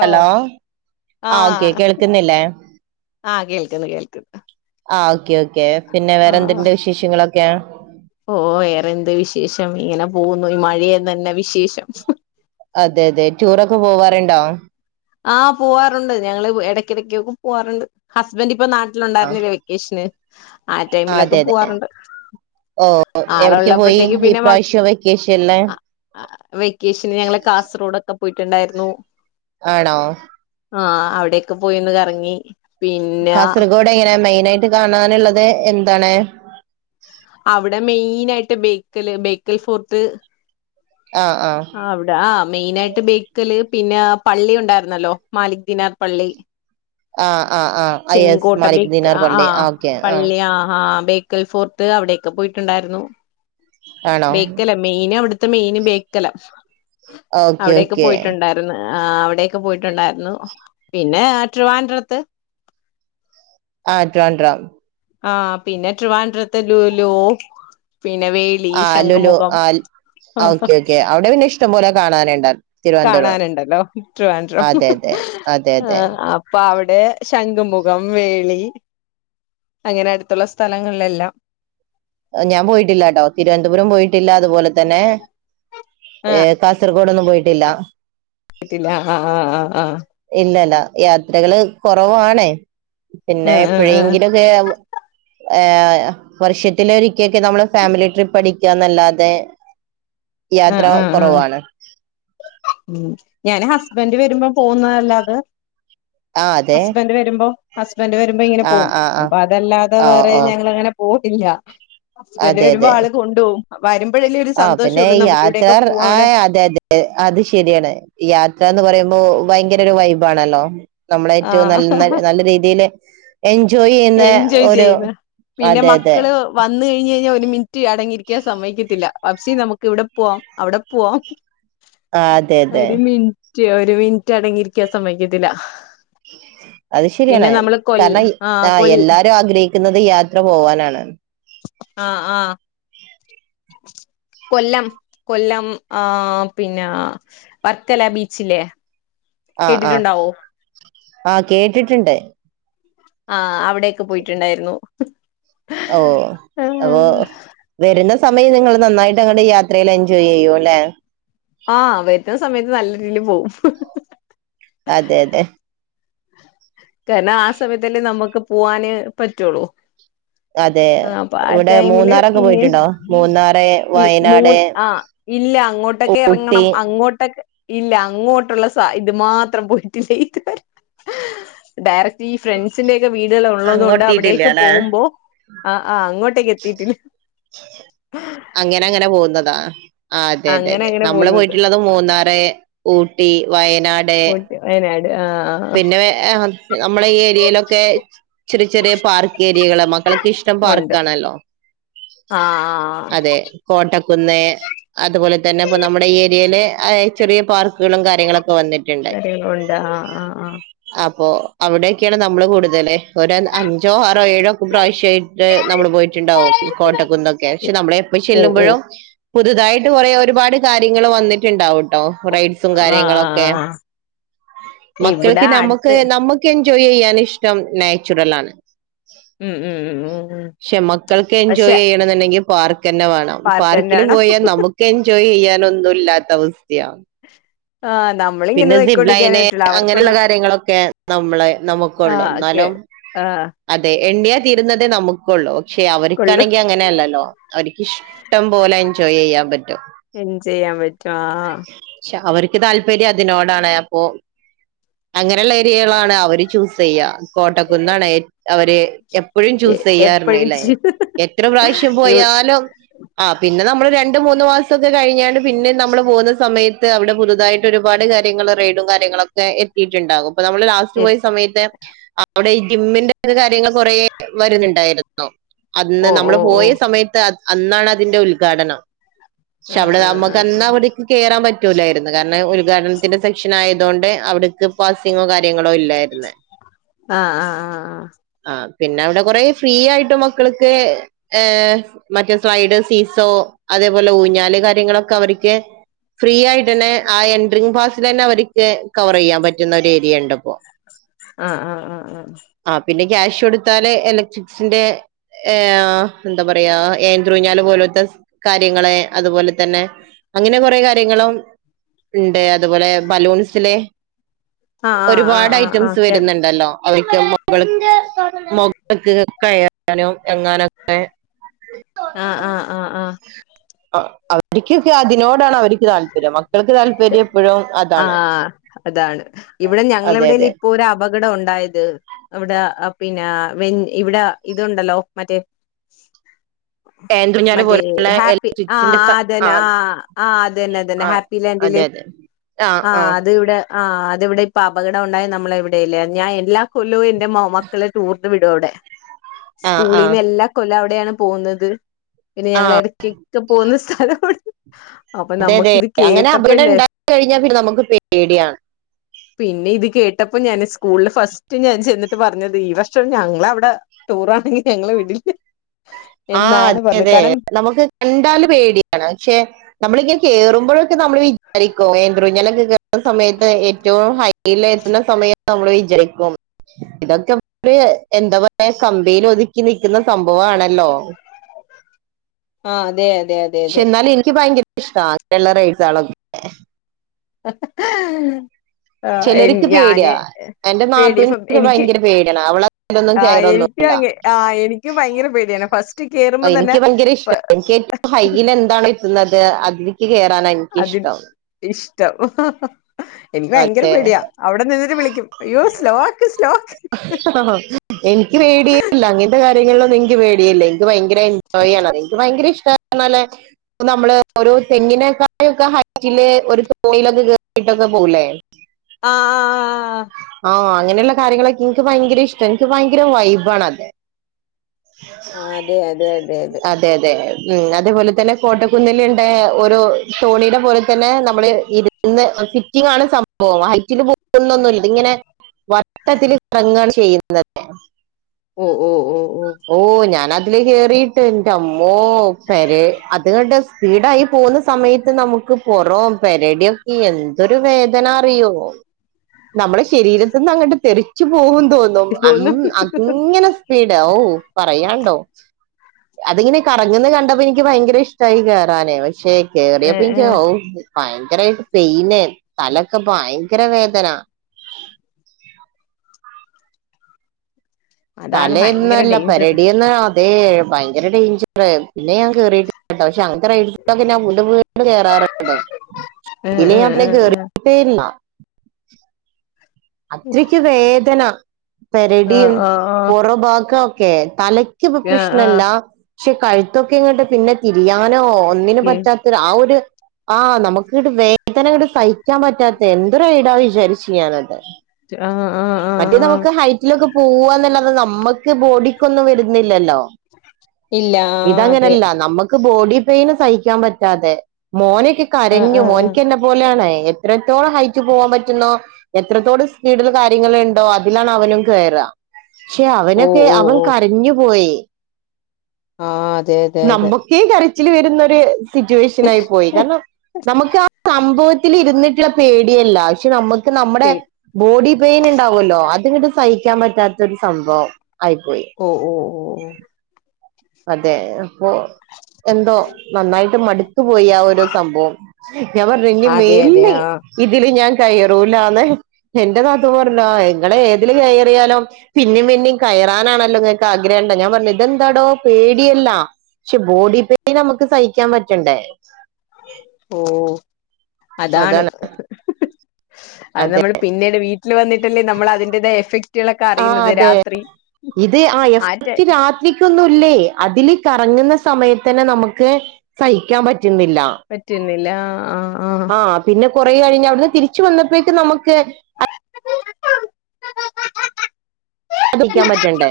Hello ആഹ് okay കേൾക്കുന്നില്ലേ? ആ കേൾക്കുന്നു കേൾക്കു ആഹ് ഓക്കെ ഓക്കെ പിന്നെ വേറെന്തുണ്ട് വിശേഷങ്ങളൊക്കെ? ഓ വേറെന്ത് വിശേഷം ഇങ്ങനെ പോവുന്നു ഈ മഴയന്ന് തന്നെ വിശേഷം. അതെ അതെ ടൂറൊക്കെ പോവാറുണ്ടോ? ആഹ് പോവാറുണ്ട് ഞങ്ങള് ഇടക്കിടക്കക്കെ പോവാറുണ്ട് ഹസ്ബന്റ് ഇപ്പൊ ആ നാട്ടിലുണ്ടായിരുന്നില്ലേ വെക്കേഷന് ആ ടൈമിലൊക്കെ അതെ അതെ പോവാറുണ്ട്. ഓ ആള് എവിടക്ക് പോയി ഉള്ളപ്പോഴത്തേക്ക് പിന്നെ മ ഇപ്രാവശ്യം വെക്കേഷനില് വെക്കേഷന് ഞങ്ങൾ കാസർഗോഡൊക്കെ പോയിട്ടുണ്ടായിരുന്നു ആണോ ആഹ് അവിടെക്കെ പോയിന്ന് കറങ്ങി പിന്നെ കാസർഗോഡ എങ്ങനെ മെയിന ആയിട്ട് കാണാനുള്ളത് എന്താണ് അവിടെ മെയിൻ ആയിട്ട് ബേക്കല് ബേക്കൽ ഫോർട്ട് ആ ആ ആഹ് അവിടാ ആഹ് മെയിന ആയിട്ട് ബേക്കല് പിന്നെ പള്ളി ഉണ്ടായിരുന്നല്ലോ മാലിക് ദിനാർ പള്ളി ആ ആ ആ ആ യെസ് ചെങ്കോട്ട മാലിക് ബിക്ക് ദിനാർ ആഹ് പള്ളി ആഹ് ആ ഓക്കെ ആ പള്ളി ആഹ് ആഹ് ബേക്കൽ ഫോർട്ട് അവിടെക്കെ പോയിട്ടുണ്ടായിരുന്നു ആണോ ബേക്കല മെയിൻ അവിടു അവിടെത്തെ മെയിന് ബേക്കല ഓക്കെ അവിടൊക്കെ ഓക്കെ പോയിട്ടുണ്ടായിരുന്നു ആഹ് അവിടൊക്കെ പോയിട്ടുണ്ടായിരുന്നു പിന്നെ ട്രിവാൻഡ്രത്ത് ആഹ് ട്രിവാൻഡ്രം ആഹ് പിന്നെ ട്രിവാൻഡ്രത്തെ ലുലു പിന്നെ വേളി ആ ശംഖുമുഖം ഒക്കെ അവിടെ പിന്നെഷ്ടം പോലെ കാണാനു കാണാനുണ്ടല്ലോ ട്രിവാൻഡ്രം അതെ അതെ അതെ അതെ അപ്പ അവിടെ ണ്ട് ശംഖുമുഖം വേളി അങ്ങനെ അടുത്തുള്ള സ്ഥലങ്ങളിലെല്ലാം ഞാൻ പോയിട്ടില്ലാട്ടോ തിരുവനന്തപുരം പോയിട്ടില്ല അതുപോലെ തന്നെ ആ ഏ കാസർഗോ ടൊന്നും പോയിട്ടില്ല കട്ടില്ല ആഹ് ആഹ് ആഹ് ആഹ് ഇല്ലല്ല യാത്രകള് കുറവാണേ ആ പിന്നെ ആ എപ്പോഴെങ്കിലുംക്കെ ഏഹ് വർഷത്തില ഒരിക്കൊക്കെ നമ്മള് ഫാമിലി ട്രിപ്പ് അടിക്കാ എന്നല്ലാതെ ആഹ് ആഹ് ആഹ് ഞാൻ ഹസ്ബന്ഡ് വരുമ്പോ പോകുന്നല്ലാത ആ അതെ ഹസ്ബന്ഡ് വരുമ്പോ സ്‌ബൻറ്റ് വരുമ്പോ ഇങ്ങനെ ആ പോവും ആ ആ അപ്പോ അതല്ലാതെ ഓ വേറെ ഓ ഞങ്ങളങ്ങനെ പോയിട്ടില്ല ഹസ്ബൻഡ് അതെ വരുമ്പോ അതെ ആള് കൊണ്ടുപോകും വരുമ്പഴലേ ഒരു ആ സന്തോഷം പിന്നെ ഒള്ളൂ നമ്മ [unintelligible] അതെ അതെ അത് ശെരിയാണ് യാത്രന്ന് പറയ്മ്പോ ഭയങ്കര ഒരു വൈബാണല്ലോ നമ്മളേ റ്റോം നൽ ആഹ് നല്ല രീതില് എൻജോ എൻജോയ് ചെയ്യുന്ന പിന്നെ അതെ അതെ മക്കള് വന്ന് കഴിഞ്ഞ്ഞ്ഞാ ഒരു മിനിറ്റ് അടങ്ങിരിക്കാൻ സമ്മയിക്കത്തില്ല ബാപ്പ്‌ച്ചി നമുക്ക് ഇവിടെ പോവാം അവിടെ പോവാം ആ അതെതെ റ്റ് ഒരു മിനിറ്റ് അടങ്ങിയിരിക്കാൻ സമ്മയ്ക്കത്തില്ല അഹ് ശരിയാണ് കരണം ആഹ് തായെ കൊൽ എല്ലാരും ആഗ്രഹിക്കുന്നത് യാത്ര പോവാനാണ് ആ ആ [inaudible] കൊല്ലം കൊല്ലം ആ പിന്നെ വർക്കല ബീച്ചില്ലേ കേട്ടിട്ടുണ്ടാവും ആഹ കേട്ടിട്ട്ണ്ട് ആ അവിടെയൊക്കെ പോയിട്ടുണ്ടായിരുന്നു ഓ അപൊ വെരുന്ന സമയം നിങ്ങള് നന്നായിട്ട് നിങ്ങളീ യാത്രയിൽ എൻജോയ് ചെയ്യും അല്ലെ ആ വരുന്ന സമയത്ത് നല്ല രീതിൽ പോവും അതെതെ കാരണം ആ സമയത്തല്ലെ നമുക്ക് പൂവാന് പറ്റുള്ളൂ അതെ ആ പ്പൊ ആ ഇവിടെ ടൈമില് മൂന്നാറൊക്കെ പോയിട്ടുണ്ടോ മൂന്നാറ് ഈഇ വയനാട് മൂന്ന് ആ ഇല്ല അങ്ങോട്ടൊക്കെ ഊട്ടി ഇറങ്ങണം അങ്ങോട്ടൊക് ഇല്ല അങ്ങോട്ടുള്ള സ ഇത് മാത്രം പോയിട്ടില്ല ഇതുവരെ ഡയറക്ട് ഈ ഫ്രണ്ട്സിന്റെ ഒക്കെ വീടുകള് ഒള്ളതുകൊണ്ട് അങ്ങോട്ടെത്തിയിട്ടില്ല അവിടേക്ക് അല്ലെ പോകുമ്പോ അ അ അങ്ങോ ട്ടേക്കെത്തിയിട്ടില്ല അങ്ങനെ അങ്ങനെ പോകുന്നതാ ആ അതെതെതെ നമ്മള് പോയിട്ടുള്ളത് മൂന്നാറ് ഊട്ടി വയനാ പോയിട്ട് വയനാട് ആഹ് പിന്നെ നമ്മളെ ഈ ഏരിയയിലൊക്കെ ചെറിചെറിയ പാർക്കേരിയകള് മൊ ആഹ് ക്കൾക്കിഷ്ടം ഉണ്ട് പാർക്കാണല്ലോ ആഹ് അതെ കോട്ടക്കുന്ന് അതുപോലെ തന്നെ പ്പൊ നമ്മുടെ ഈ ഏരിയല് അയെ ചെറിയ പാർക്കുകളും കാര്യങ്ങളൊക്കെ വന്നിട്ടുണ്ട് കാര്യങ്ങളുണ്ട് ആഹ് ആഹ് ആഹ് അപ്പൊ അവിടെയൊക്കെയാണ് നമ്മള് കൂടുതല് ഒരു അഞ്ചോ ആറോ ഏഴോ ഒക്കെ പ്രാവശ്യായിട്ട് നമ്മള് പോയിട്ടുണ്ടാവും കോട്ടക്കുന്നൊക്കെ ക്ഷെ നമ്മള് ഓ ഓ ചെല്ലുമ്പോഴും പുതുതായിട്ട് കൊറെേ ഒരുപാട് കാര്യങ്ങള് വന്നിട്ടുണ്ടാവൂട്ടോ റൈഡ്സും കാര്യങ്ങളൊക്കെ ആഹ് ഇവിടെ മക്കൾക്ക് നമുക്ക് അടുത്ത് നമ്മുക്ക് എൻജോയ് ചെയ്യാനിഷ്ടം നാച്ചുറലാണ് ഉം ഉം ഉം ഉം ഉം ക്ഷെ മക്കൾക്ക് പക്ഷെ എൻജോയ് ചെയ്യണന്നുണ്ടെങ്കി പാർക്കെന്നെ വേണം പാർക്ക് പാർക്കില് തന്നെയാണ് പോയാ നമുക്ക് എൻജോയ് ചെയ്യാനൊന്നും ഇല്ലാത്ത അവസ് ഥ്യാ ആഹ് നമ്മളിങ്ങനെ പിന്നെ നോയിക്കൊണ്ടിരിക്കാനേ സിബ്ലൈന് പറ്റുള്ളൂ അവർക്കുള്ള അങ്ങനൊള്ള കാര്യങ്ങളൊക്കെ നമ്മള് നമുക്കൊള്ളു ആഹ് ഒക്കെ ന്നാലും ആഹ് അതെ എണ്ണിയ തീരുന്നതേ നമുക്കുള്ളൂ ക്ഷെ കൊള്ളും അവർക്കാണെങ്കി അങ്ങനെയല്ലല്ലോ അവർക്കിഷ്ടം പോലെ എൻജോയ് ചെയ്യാ പറ്റും എൻജോയ് ചെയ്യാൻ പറ്റും ആഹ് ക്ഷെ അവർക്ക് താല്പര്യം അതിനോടാണ് അപ്പൊ അങ്ങനെയുള്ള ഏരിയകളാണ് അവര് ചൂസ് ചെയ്യാ കോട്ടക്കുന്നാണ് ഏ അവര് എപ്പോഴും എ ചൂസ് എപ്പഴും ചെയ്യാറുന്നല്ലേ എത്ര പ്രാവശ്യം ഇവ് പോയാലും ആ പിന്നെ നമ്മള് രണ്ടു മൂന്ന് മാസൊക്കെ കഴിഞ്ഞാണ് പിന്നെ നമ്മൾ പോകുന്നത് സമയത്ത് അവിടെ പുതുതായിട്ട് ഒരുപാട് കാര്യങ്ങള് റെയ്ഡും കാര്യങ്ങളൊക്കെ എത്തിയിട്ടുണ്ടാകും പ്പൊ നമ്മള് ലാസ്റ്റ് എ പോയ സമയത്ത് അവിടെഈ ജിമ്മിന്റെത് കാര്യങ്ങള് കൊറ വരുന്നുണ്ടായിരുന്നു അന്ന് ഓ നമ്മള് ഓ ഓ പോയ സമയത്ത് അന്നാണ് അതിന്റെ ഉദ്ഘാടനം ക്ഷെ ആഹ് അവിടെ നമ്മുക്കന്ന് അവിടേക്ക് കേറാൻ പറ്റ റ്റൂലാരുന്നു കാരണം ഉദ്ഘാടനത്തിന്റെ സെക്ഷൻ ആയതൊണ്ട് അവിടക്ക് പാസിങ്ങോ കാര്യങ്ങളോ ഇല്ലായിരുന്നു ആ ആ ആ ആ അ പിന്നെ അവിടെ കുറെ ഫ്രീ ആയിട്ട് മക്കൾക്ക് ഏ മറ്റെ സൈഡ് സീസോ അതേ പോലെ ഊഞ്ഞാല് കാര്യങ്ങളൊക്കെ അവർക്ക് ഫ്രീ ആയിട്ടന്നെ ആ എൻട്രിംഗ് പാസിലെന്നെ അവർക്ക് കവർ ചെയ്യാൻ പറ്റുന്ന ഒരു ഏരിയ ഉണ്ട്പ്പോ ആഹ ആഹ് ആഹ് ആഹ ആ പിന്നെ ക്യാഷ് കൊടുത്താല് എലക്ട്രിക്സിന്റെ ഏഹ് എന്താ പറയാ ഏന്ത്രുഞ്ഞാല് പോലത്തെ കാര്യ യങ്ങള് അതുപോലെ തന്നെ അങ്ങനെ കൊറ കാര്യങ്ങളും ഉണ്ട് അതുപോലെ ബലൂൺസിലെ ആഹ് ആഹ് ഒരുപാട് ആഹ് ഐറ്റംസ് ആഹ് വരുന്നുണ്ടല്ലോ അവക്ക് മുകൾ മുകൾക്ക് കയറാനോ ഇറങ്ങാനൊക്കെ ആഹ ആഹ ആഹ് ആഹ അവർക്കൊക്കെ അതിനോടാണ് അവർക്ക് താല്പര്യം മക്കൾക്ക് താല്പര്യം എപ്പോഴും അതാണ് ആഹ് അതാണ് ഇവിടെ അതെ ഞങ്ങളെവിടെലും അതെ ഇപ്പൊരു അപകടം ഉണ്ടായത് ഇവിടെ അ പിന്നെ വെ ഇവിടെ ഇതുണ്ടല്ലോ മറ്റേ ഏന്തൂഞ്ഞാല് മറ്റേ പോലുള്ള ഹാപ്പി ആഹ് ഇലക്ട്രിക്സിന്റെ സ അ ആ അതന്നെ ആഹ് ആ അതന്നെ അതന്നെ ആ ഹാപ്പി ല ല് അതെ അതെ ആ അതിവിടെ ആഹ് അത് ഇവിടെ ഇപ്പൊ അപകടം ഉണ്ടായ നമ്മളെ ഇവിടെല്ലേ ഞാൻ എല്ലാ കൊല്ലവും എന്റെ മോ മക്കളെ ടൂർന് വിടും അവിടെ ആ ആ സ്കൂളിൽന്ന് എല്ലാ കൊല്ലം അവിടെയാണ് പോകുന്നത് പിന്നെ ആ ഞങ്ങള് ഇടക്കൊക്കെ പോകുന്ന സ്ഥ സ്ഥലമാണ് അപ്പൊ നമുക്കിത് കേട്ട ഇവിട ഉണ്ടായി കഴിഞ്ഞാൽ പിന്നെ നമുക്ക് പേടിയാണ് ട്ടപ്പം ഞാന് സ്കൂളിൽ ഫസ്റ്റ് ഞാൻ ചെന്നിട്ട് പറഞ്ഞത് ഈർഷം ഞങ്ങളവിടെ ടൂറാണെങ്കി ഞങ്ങള് വിടി ആ അതെ അതെ കാരണം നമുക്ക് കണ്ടാല് പേടിയാണ് പക്ഷെ നമ്മളിങ്ങനെ കേറുമ്പോഴൊക്കെ നമ്മൾ വിചാരിക്കോ [unintelligible] സമയത്ത് ഏറ്റവും ഹൈൽ എത്തുന്ന സമയം നമ്മള് വിചരിക്കും ഇതൊക്കെ എന്താ പറയ കമ്പയിൽ ഒതുക്കി നിൽക്കുന്ന സംഭവാണല്ലോ ആ അതെ അ ക്ഷെ എന്നാൽ എനിക്ക് ഭയങ്കര ഇഷ്ട വെളള റേറ്റ്സ് കളൊക്കെ ആഹ് ചിലരിക്ക് ഞാന് പേടിയാ എന്റെ പേടി ഇപ്പം നാത്തുന് എനിക്ക് ഭയങ്കര പേടിയണ് അവളതിലൊന്നും ആഹ് കേയറു ഒന്നു എനിക്കും ല്ല അങ്ങ ആഹ് എനിക്കും ഭയങ്കര പേടിയാണ് ഫസ്റ്റ് കേറുമ്പോ തന്നെ എനിക്ക് ഭയങ്കര ഇഷ്ട എനിക്ക് ഹൈൽ എന്താണ് തിന്നിട്ട് അതിലിക്ക് കേയറനാ എനിക്കിഷ്ടം ട്ടം എനിക്ക് ഭയങ്കര അതെ പെടിയാ അവിടെ നിന്നിട്ട് വിളിക്കും അയ്യോ സ്ലോ ആക്ക് സ്ലോ ആക്ക് ആഹ് എനിക്ക് പേഡിയില്ല അങ്ങെന്റെ കാര്യ ഇങ്ങനുളളത് എനിക്ക് പേടിയല്ലേ എനിക്ക് ഭയങ്കര എൻജോയാണത് എനിക്ക് ഭയങ്കര ഇഷ്ടണല്ലേ നമ്മള് ഓരോ ഒരു തെങ്ങിനേക്കായൊക്കെ ഹൈറ്റില് ഒരു തോണിയിലൊക്കേ കേറിട്ടൊക്കെ പോകുലേ ആഹ് ആഹ് ആഹ് ഓ അങ്ങനെയുള്ള കാര്യങ്ങളൊക്കെ എനിക്ക് ഭയങ്കര ഇഷ്ടം എനിക്ക് ഭയങ്കര വൈബണത് ആ അതെ അതെ അതെ അതെ അതെ മ് അതേപോലെ തന്നെ കോട്ട കുന്നിലിണ്ട് ഒരു തോണിയുടെ പോലെ തന്നെ നമ്മള് ഇരുന്ന് ഫിറ്റിങ്ങാണ് സംഭവം ഹൈറ്റില് പോകുന്നൊന്നുംല്ല ഇത് ഇങ്ങനെ വട്ടത്തില് കറങ്ങാണ് ചെയ്യുന്നത് ഓ ഓ ഓ ഓ ഞാന അതില് കേറിട്ട് എന്റെ അമ്മോ പെരെ അത്കണ്ട് സ്പീഡായി പോകുന്ന സമയത്ത് നമു ക്ക് പുറോം പെരടിയൊക്കെ എന്തൊരു വേദന അറിയോ നമ്മുടെ ശരീരത്തിന്ന് അങ്ങോട്ട് തെറച്ച് പോകും തോന്നും അംമ് പോന്നു അങ്ങനെ സ്പീഡ ഓ പറയണ്ടോ അതിങ്ങനെ കറങ്ങന്ന് കണ്ടപ്പോ എനിക്ക് ഭയങ്കര ഇഷ്ടമായി കേയറാനേ മ ക്ഷെ ഏ കേറിയപ്പ എനിക്ക് ഏ ഔ ഭയങ്കരായിട്ട് പെയിന് തലക്കെ ഭയങ്കര വേദന അതാണ് ഭയങ്കര തലെന്നല്ല ഡേഞ്ചർ പെരടിയന്നാ അതെ ഭയങ്കര ടെയിഞ്ചറ് പിന്നെ ഞാൻ കേറിട്ടി ട്ടോ പഷേ അ [unintelligible] കേറാറുണ്ട് ഏ ഇതില് ഏ ഞാൻ പിന്നെ ഏ ഏ കേറിട്ടേയില്ല അത്രക്ക് വേദന ആ പെരടിയും ആ ആ ആ പൊറ ഭാഗോക്കെ തലയ് ക്കിപ്പം ആ പ്രശ്നല്ല പഷേ കഴുത്തൊക്കെ ഇങ്ങോട്ട് പിന്നെ തിരിയാനോ ഒന്നിനും പറ്റാത്ത ആഹ് ഒരു ആഹ് നമുക്ക്ട്ട് വേദന ഇങ്ങട് സഹിക്കാൻ പറ്റാത്ത എന്തൊരു ഇടാ വിചാരിച്ചു ഞാനത് ആ ആ ആ മറ്റേത് ആ നമുക്ക് ഹൈറ്റിലൊക്കെ പോവാന്നല്ലാതെ നമ്മക്ക് ബോഡിക്കൊന്നും വരുന്നില്ലല്ലോ ഇല്ല ആ അതെ ഇതങ്ങനല്ല നമ്മ ക്ക് ബോഡി പെയിന് സഹിക്കാൻ പറ്റാതെ മോനൊക്കെ ആ കരഞ്ഞു ആ ആ മോൻക്ക് എന്നെ പോലെയാണെ എത്രത്തോളം ഹൈറ്റ് പോവാൻ പറ്റുന്നോ എത്രത്തോട് സ്പീടില് കാര്യങ്ങളെണ്ടോ അതിലാണ് അവനും കേറാ ക്ഷേ ഓ അവനൊക്കെ ഓ അവൻ കരഞ്ഞു പോയി ആഹ് അത നമ്മക്കേ കരച്ചില് വരുന്നൊര് സിറ്റുവേഷനായി പോയി കാരണം നമ്മക്ക് ആ സംഭവത്തില് ഇരിന്നിട്ടുള്ള പേടിയല്ല ക്ഷേ നമ്മക്ക് ക്ക് നമ്മടെ പേ ബോഡി പെയിൻ ഇണ്ടാവുല്ലോ അത്ങ്ങട്ട് സഹിക്കാൻ പറ്റാത്തൊരു സംഭവം ആയിപ്പോയി ഓ ഓ ഓ ഓ അതെ ഇപ്പൊ എന്തോ നന്നായിട്ട് മടുത്തു പോയി ആ ഒരു സംഭവം ഞാൻ പറഞ്ഞു ഇനി അതെ അതെ മേലിൽ ആ ഇതില് ഞാൻ കയാ‌റൂലാന്ന് എന്റെ നാത്തൂൻ പറഞ്ഞു ആ ഇങ്ങള് ഏതില് കയറിയാലും പിന്നേം പിന്നേം കയ യറാനാണല്ലോങ്ങക്ക് ആഗ്രഹംണ്ട ഞാൻ പറഞ്ഞു ഇതെന്താടോ പേടിയല്ല പക്ഷെ ബോഡി പെയിൻ നമുക്ക് സഹിക്കാൻ പറ്റണ്ടേ ഓഹ് അതാണ് അത് അതെ നമ്മള് പിന്നീട് വീട്ടില് വന്നിട്ടല്ലേ നമ്മള് അതിന്റേതായ എഫക്ടുകളൊക്കെ ആ അറിയുന്നത് അതെ രാത്രി ഇത് ആ ആറ്റെ എഫക്ട് രാത്രിക്കൊന്നുല്ലേ അതില് ക കങ്ങുന്ന സമയത്തന്നെ നമുക്ക് സഹിക്കാൻ പ റ്റുന്നില്ല. പറ്റുന്നില്ല ആഹ് ആഹ് പിന്നെ കൊറേ കഴിഞ്ഞ് അവിടുന്ന് തിരിച്ച് വന്നപ്പോഴേക്ക് നമുക്ക് [unintelligible] ക്കാൻ പറ്റണ്ടേ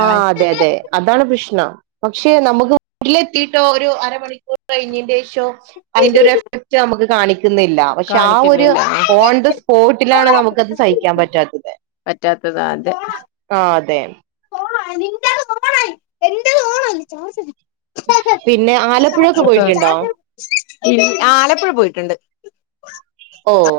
ആഹ് അതെ അതെ അതാണ് പ്രശ് നം പക്ഷെ നമുക്ക് വീട്ടില് എത്തിട്ടോ ഒരു അരമണിക്കൂർ കയിഞ്ഞിന്റെേഷോ അതിന്റെ ഒരു എഫ ക്ട് നമ്ക്ക് കാണി ക്ക്ന്നില്ല പക്ഷെ ആ ഒരു കാണിക്കുന്നില്ല ഓൺ ദ സ്പോട്ടിലാണ് നമുക്കത് സഹിക്കാൻ പറ്റാത്തത്. പറ്റാത്തത് അതെ. ആ അതെ പിന്നെ ആലപ്പുഴൊക്കെ പോയിട്ട്ണ്ടോ? [unintelligible] ആലപ്പുഴ പോയിട്ട്ണ്ട്. ഓഹ്